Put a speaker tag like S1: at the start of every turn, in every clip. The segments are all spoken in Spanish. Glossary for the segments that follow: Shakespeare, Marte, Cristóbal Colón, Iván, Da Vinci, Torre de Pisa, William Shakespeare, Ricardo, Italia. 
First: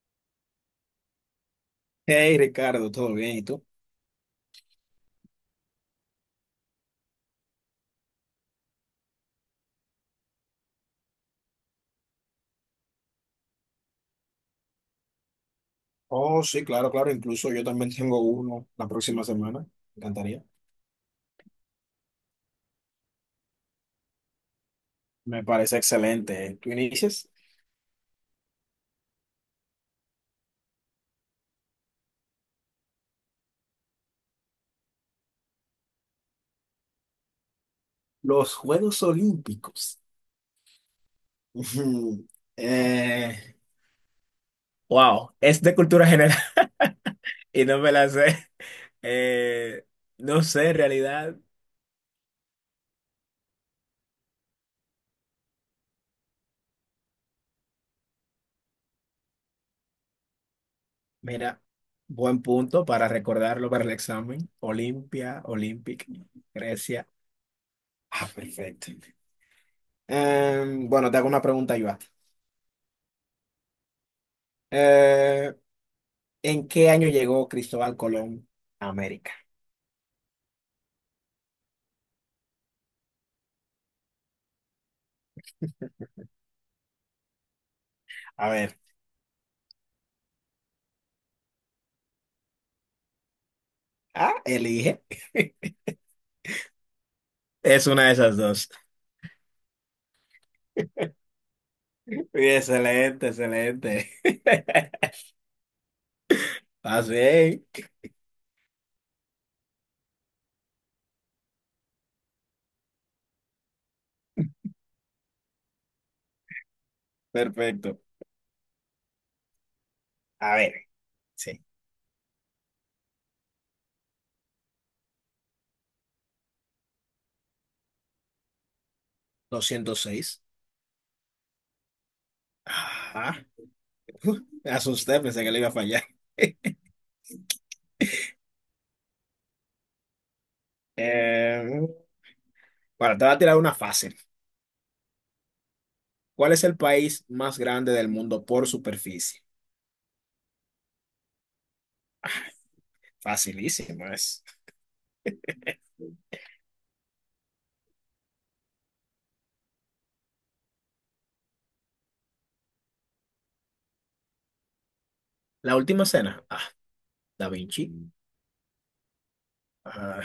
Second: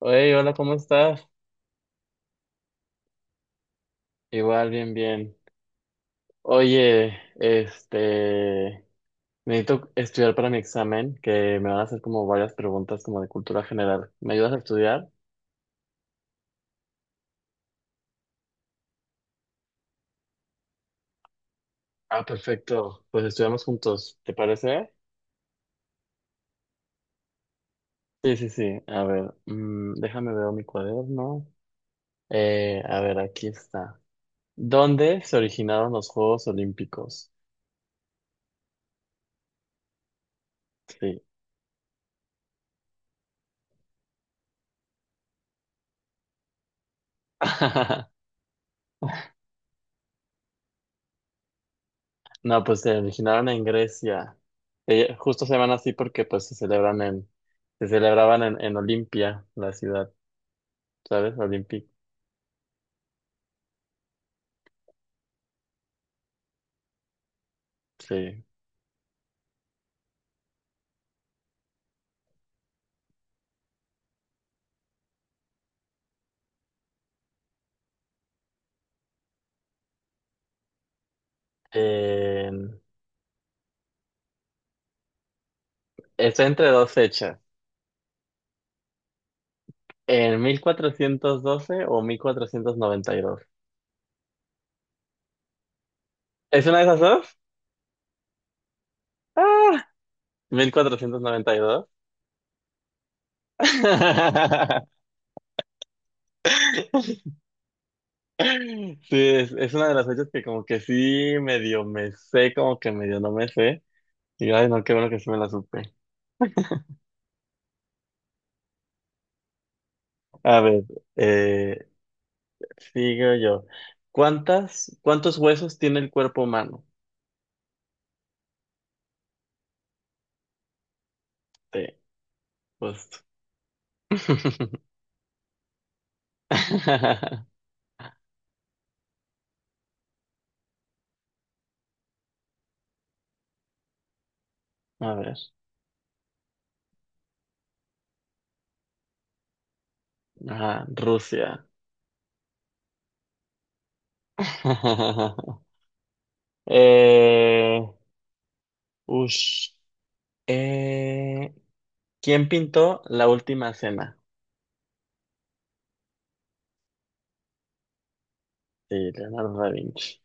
S1: Oye, hola, ¿cómo estás?
S2: Hey Ricardo, ¿todo bien? ¿Y tú?
S1: Igual, bien, bien. Oye, necesito estudiar para mi examen, que me van a hacer como varias preguntas como de cultura general. ¿Me ayudas a estudiar?
S2: Oh, sí, claro, claro. Incluso yo también tengo uno la próxima semana. Me encantaría.
S1: Ah, perfecto. Pues estudiamos juntos, ¿te parece?
S2: Me parece excelente. ¿Tú inicias?
S1: Sí, sí, sí. A ver, déjame ver mi cuaderno. A ver, aquí está. ¿Dónde se originaron los Juegos Olímpicos?
S2: Los Juegos Olímpicos.
S1: Sí.
S2: Ujú. Eh, wow, es de cultura general y no me la sé. Eh, no sé, en realidad,
S1: No, pues se originaron en Grecia. Justo se llaman así porque se celebraban en Olimpia, la ciudad, ¿sabes?
S2: mira,
S1: Olympic,
S2: buen punto para recordarlo para el examen. Olimpia, Olympic, Grecia. Ah,
S1: sí.
S2: perfecto. Bueno, te hago una pregunta, Iván. ¿En qué año llegó Cristóbal Colón a América?
S1: En- Está entre dos fechas,
S2: A ver,
S1: en 1412 o 1492.
S2: ah, elige.
S1: ¿Es una de esas dos?
S2: Es una de esas dos.
S1: ¡Ah! 1492.
S2: Muy excelente, excelente. Así, es.
S1: Sí, es una de las fechas que como que sí medio me sé, como que medio no me sé. Y ay, no, qué bueno que sí me la supe.
S2: Perfecto. A
S1: A ver,
S2: ver, sí,
S1: eh, sigo yo. ¿Cuántos huesos tiene el cuerpo humano?
S2: 206.
S1: Sí, justo.
S2: Ah, me asusté, pensé que le iba a fallar. Eh, bueno, te voy a tirar una fácil.
S1: A ver.
S2: ¿Cuál es el país más grande del mundo por superficie?
S1: Ajá, Rusia.
S2: Facilísimo es.
S1: Eh, ush. Eh, ¿Quién pintó la última cena?
S2: La última cena. Ah, Da Vinci.
S1: Sí, Leonardo da Vinci.
S2: Ah,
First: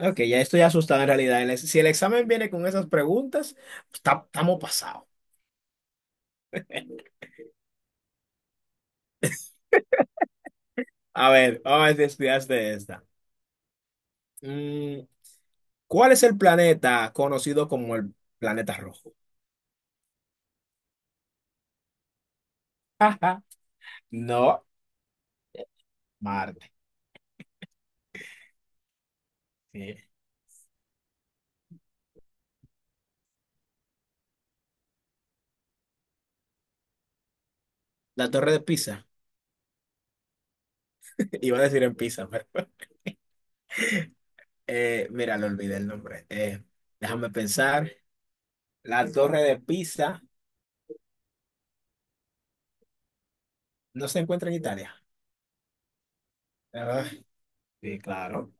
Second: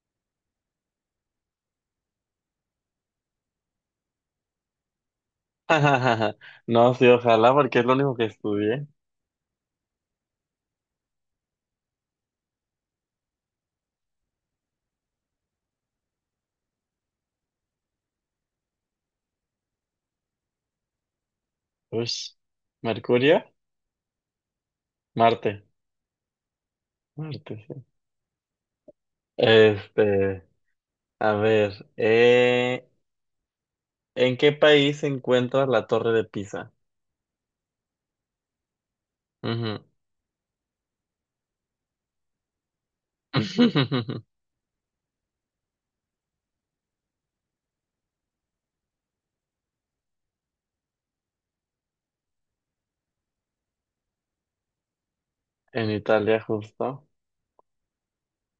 S2: ok, ya estoy asustado en realidad. Si el examen viene con esas preguntas, estamos pasados.
S1: No, sí, ojalá, porque es lo único que estudié.
S2: A ver, vamos a ver si estudiaste esta. Mm, ¿cuál es el planeta conocido como el planeta rojo?
S1: Ush. ¿Mercurio?
S2: No,
S1: Marte.
S2: Marte.
S1: Marte, sí.
S2: Sí.
S1: Este, a ver. ¿En qué país se encuentra la Torre de Pisa?
S2: La Torre de Pisa.
S1: Ujú.
S2: Iba a decir en Pisa, pero mira, le olvidé el nombre. Déjame pensar. La Torre de Pisa no se encuentra en Italia.
S1: En Italia,
S2: Ah,
S1: justo.
S2: sí, claro.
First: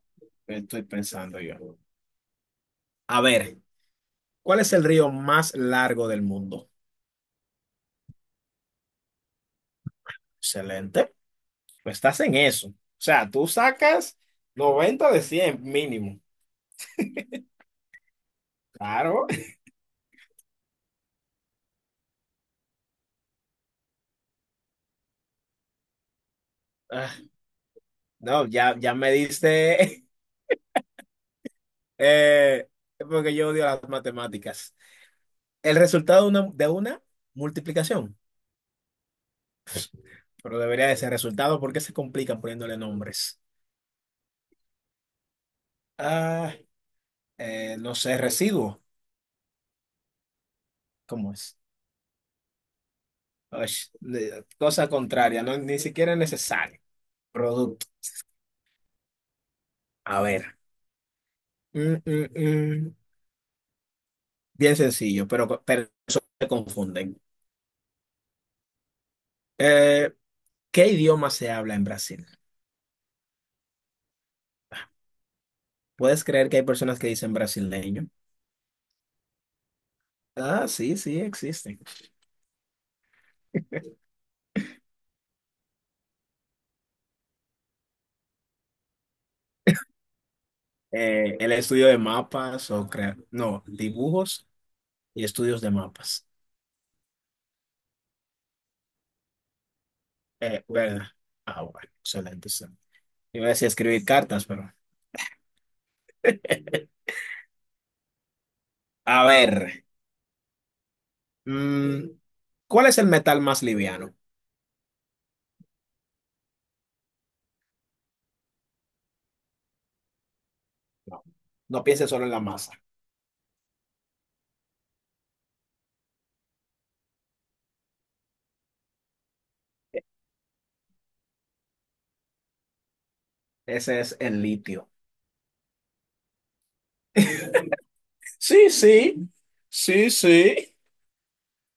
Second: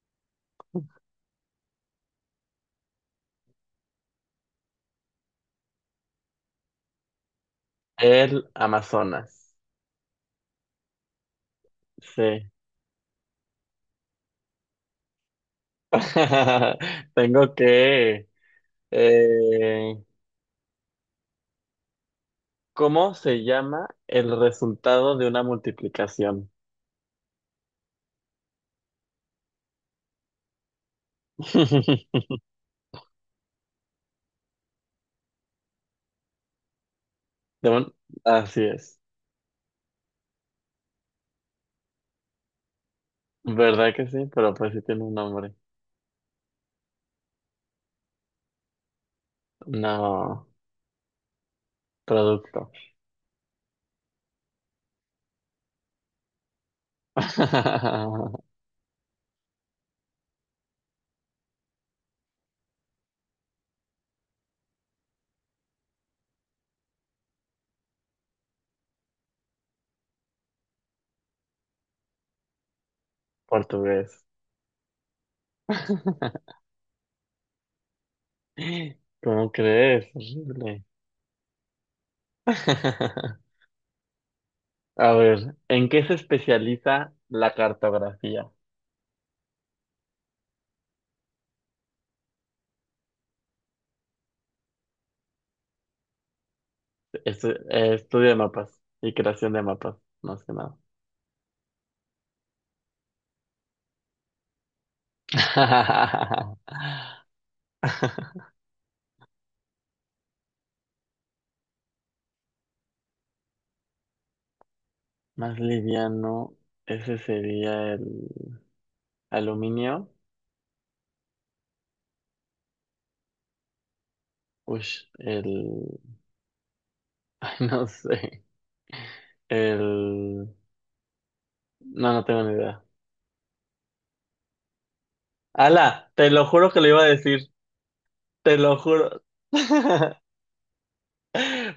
S2: Estoy pensando yo. A ver, ¿cuál es el río más largo del mundo?
S1: El Amazonas.
S2: Excelente. Pues estás en
S1: Sí.
S2: eso. O sea, tú sacas 90 de 100 mínimo.
S1: Tengo que...
S2: Claro.
S1: eh, ¿cómo se llama el resultado de una multiplicación?
S2: Ah, no, ya, ya me diste, eh, porque yo odio las matemáticas. El resultado de una
S1: De un-
S2: multiplicación,
S1: Así es.
S2: pero debería de ser resultado porque se complican poniéndole nombres.
S1: ¿Verdad que sí? Pero pues sí tiene un nombre.
S2: Ah, no sé, residuo.
S1: No,
S2: ¿Cómo es?
S1: producto.
S2: Osh, cosa contraria, no, ni siquiera es necesario. Producto. A ver. Mm, mm, mm. Bien sencillo, pero personas se confunden. Eh, ¿Qué idioma se habla en Brasil?
S1: Portugués.
S2: ¿Puedes creer que hay personas que dicen brasileño?
S1: ¿Cómo crees?
S2: Ah,
S1: Horrible.
S2: sí, sí, existen.
S1: A ver, ¿en qué se especializa la cartografía?
S2: El estudio de mapas o crear, no, dibujos y estudios de mapas.
S1: Estudio de mapas y creación de mapas, más que nada.
S2: ¿Verdad? Ah, bueno, excelente. Sí. Iba a decir escribir cartas, pero. A ver, mm, ¿cuál es el metal más liviano?
S1: Más liviano, ese sería el aluminio.
S2: No, no pienses solo en la masa.
S1: Ush, el... ay, no sé. El... No, no tengo ni idea.
S2: Ese es el litio.
S1: Ala, te lo juro que lo iba a decir. Te
S2: Sí,
S1: lo juro.
S2: sí, sí, sí.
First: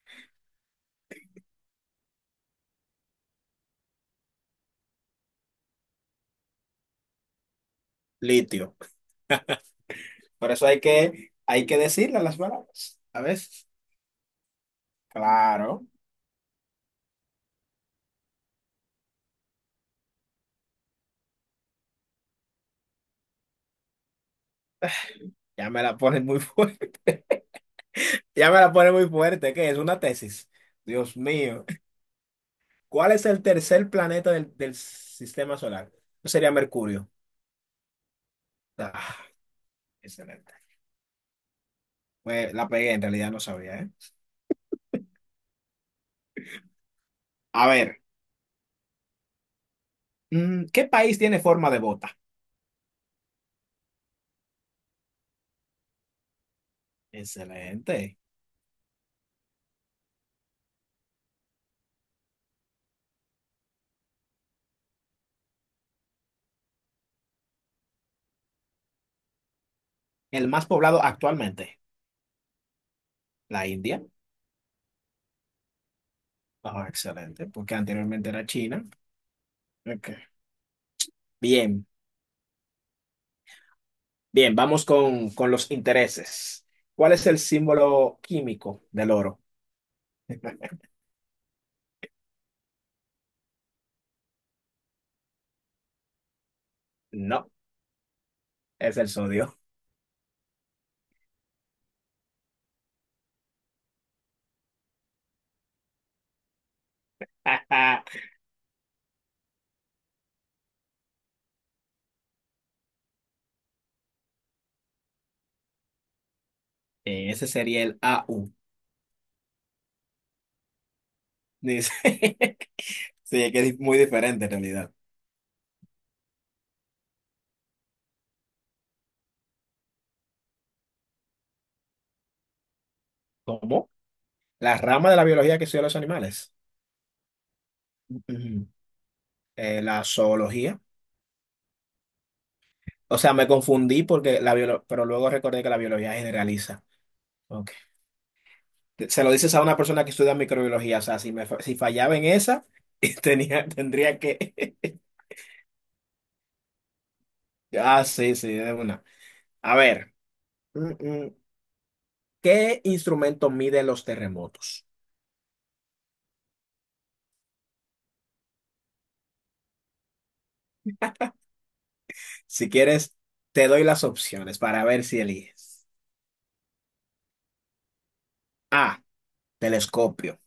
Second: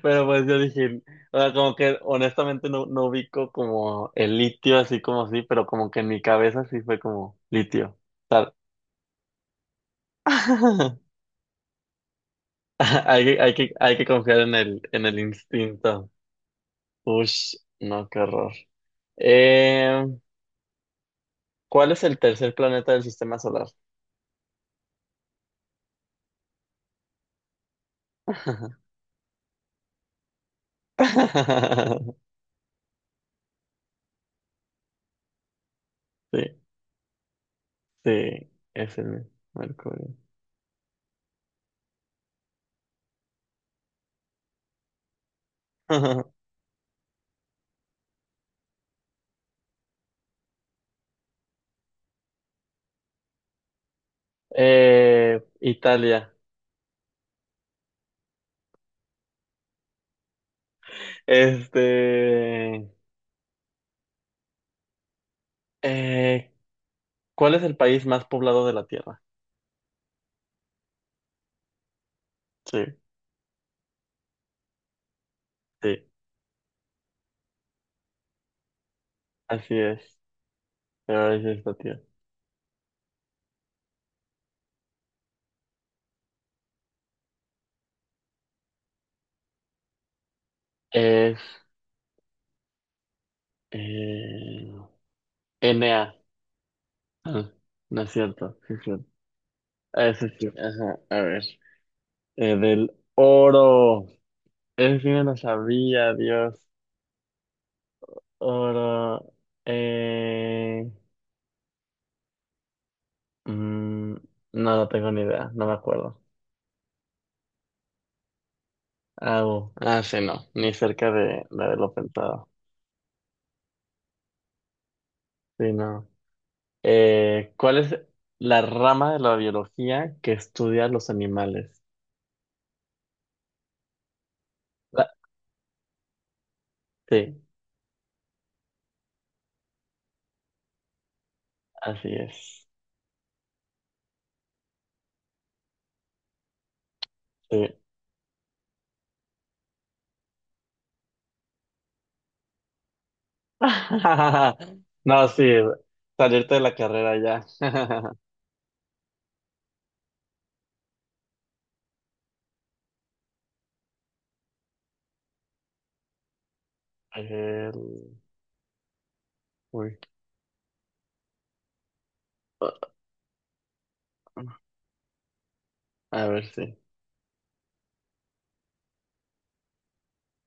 S1: Pero pues yo dije, o sea, como que honestamente no ubico como el litio así como así, pero como que en mi cabeza sí fue como litio, tal.
S2: Litio. Por eso hay que, hay que decirle las palabras. A
S1: Hay que,
S2: veces.
S1: hay que confiar en en el
S2: Claro.
S1: instinto. Ush, no, qué horror. Eh, ¿Cuál es el tercer planeta del sistema solar?
S2: Ya me la ponen muy fuerte. Ya me la ponen muy fuerte. ¿Qué es? Una tesis. Dios mío. ¿Cuál es el tercer planeta del sistema solar? Eso sería
S1: Sí,
S2: Mercurio.
S1: sí, es
S2: Ah,
S1: el Mercurio.
S2: excelente. Pues la pegué, en realidad no sabía, ¿eh? A ver, mm, ¿qué país tiene forma de bota?
S1: Italia.
S2: Excelente.
S1: Este, eh, ¿Cuál es el país más poblado de la Tierra?
S2: El más poblado actualmente.
S1: Sí,
S2: La India.
S1: sí,
S2: Ah, excelente, porque anteriormente era China.
S1: así
S2: Ok.
S1: es. Pero es esta,
S2: Bien.
S1: tío.
S2: Bien, vamos con los intereses. ¿Cuál es el símbolo químico del oro?
S1: Es eh, Enea.
S2: No,
S1: Ah, no es cierto, sí es
S2: es
S1: cierto.
S2: el sodio.
S1: Ah, eso sí, ajá, a ver. Del oro. Eso sí me lo sabía, Dios. Oro. Eh, mm, no, no tengo ni idea, no me acuerdo.
S2: Ese sería el AU.
S1: Ah, ah, sí, no, ni cerca de la de lo
S2: Dice.
S1: pensado.
S2: Sí, es que es muy diferente en realidad.
S1: Sí, no. ¿Cuál es la rama de la biología que estudia los animales?
S2: ¿Cómo? La
S1: La-
S2: rama de la biología que estudia los animales.
S1: sí,
S2: Ujú. La zoología.
S1: así es.
S2: O sea, me confundí porque la pero luego recordé que la biología generaliza. Ok.
S1: Sí.
S2: Se lo dices a una persona que estudia microbiología. O sea, si fallaba en esa, tendría que...
S1: No, sí, salirte de la carrera ya.
S2: Ah, sí, sí, de una. A ver, mm, mm, ¿qué instrumento mide los terremotos?
S1: El- uy,
S2: Si quieres, te doy las opciones para ver si eliges.
S1: a ver, sí.
S2: A, telescopio.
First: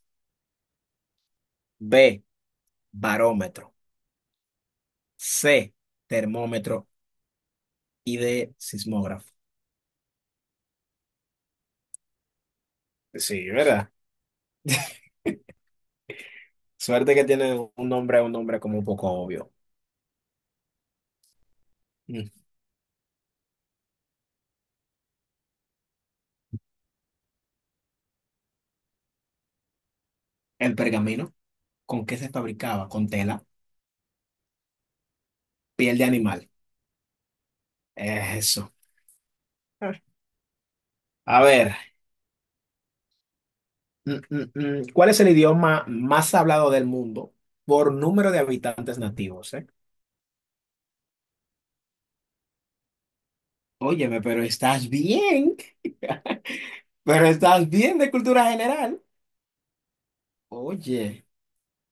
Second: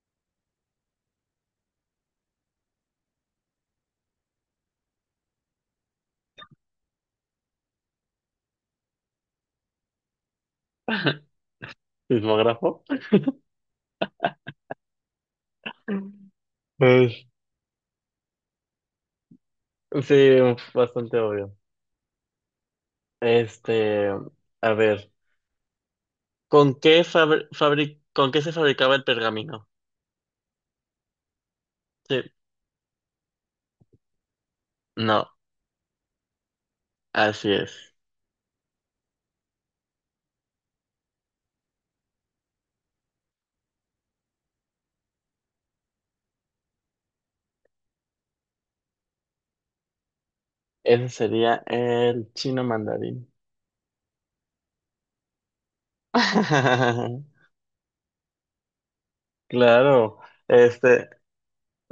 S2: B, barómetro. C, termómetro. Y D, sismógrafo.
S1: ¿Sismógrafo?
S2: Sí, ¿verdad? Suerte que
S1: Es-
S2: tiene un nombre como un poco obvio.
S1: Sí, bastante obvio.
S2: Mm.
S1: Este, a ver, ¿con qué con qué se fabricaba el pergamino?
S2: El pergamino, ¿con qué
S1: Sí,
S2: se fabricaba? Con tela,
S1: no,
S2: piel de animal.
S1: así es.
S2: Eso. Ah. A ver. Mm. ¿Cuál es el idioma más hablado del mundo por número de habitantes nativos, eh?
S1: Ese sería el chino mandarín.
S2: Óyeme, pero estás bien, pero estás bien de cultura general.
S1: Claro, este,
S2: Oye,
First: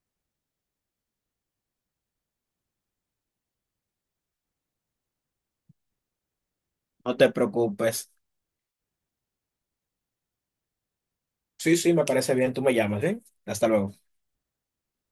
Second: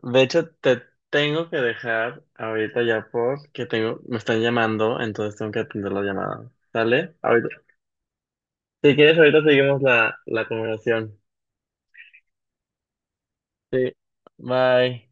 S1: de hecho te tengo que dejar ahorita ya porque tengo, me están llamando, entonces tengo que atender la llamada.
S2: no
S1: ¿Sale?
S2: te
S1: Ahorita,
S2: preocupes.
S1: si quieres, ahorita seguimos la conversación.
S2: Sí, sí, me parece bien, tú me llamas, ¿eh? Hasta luego.
S1: Sí, bye.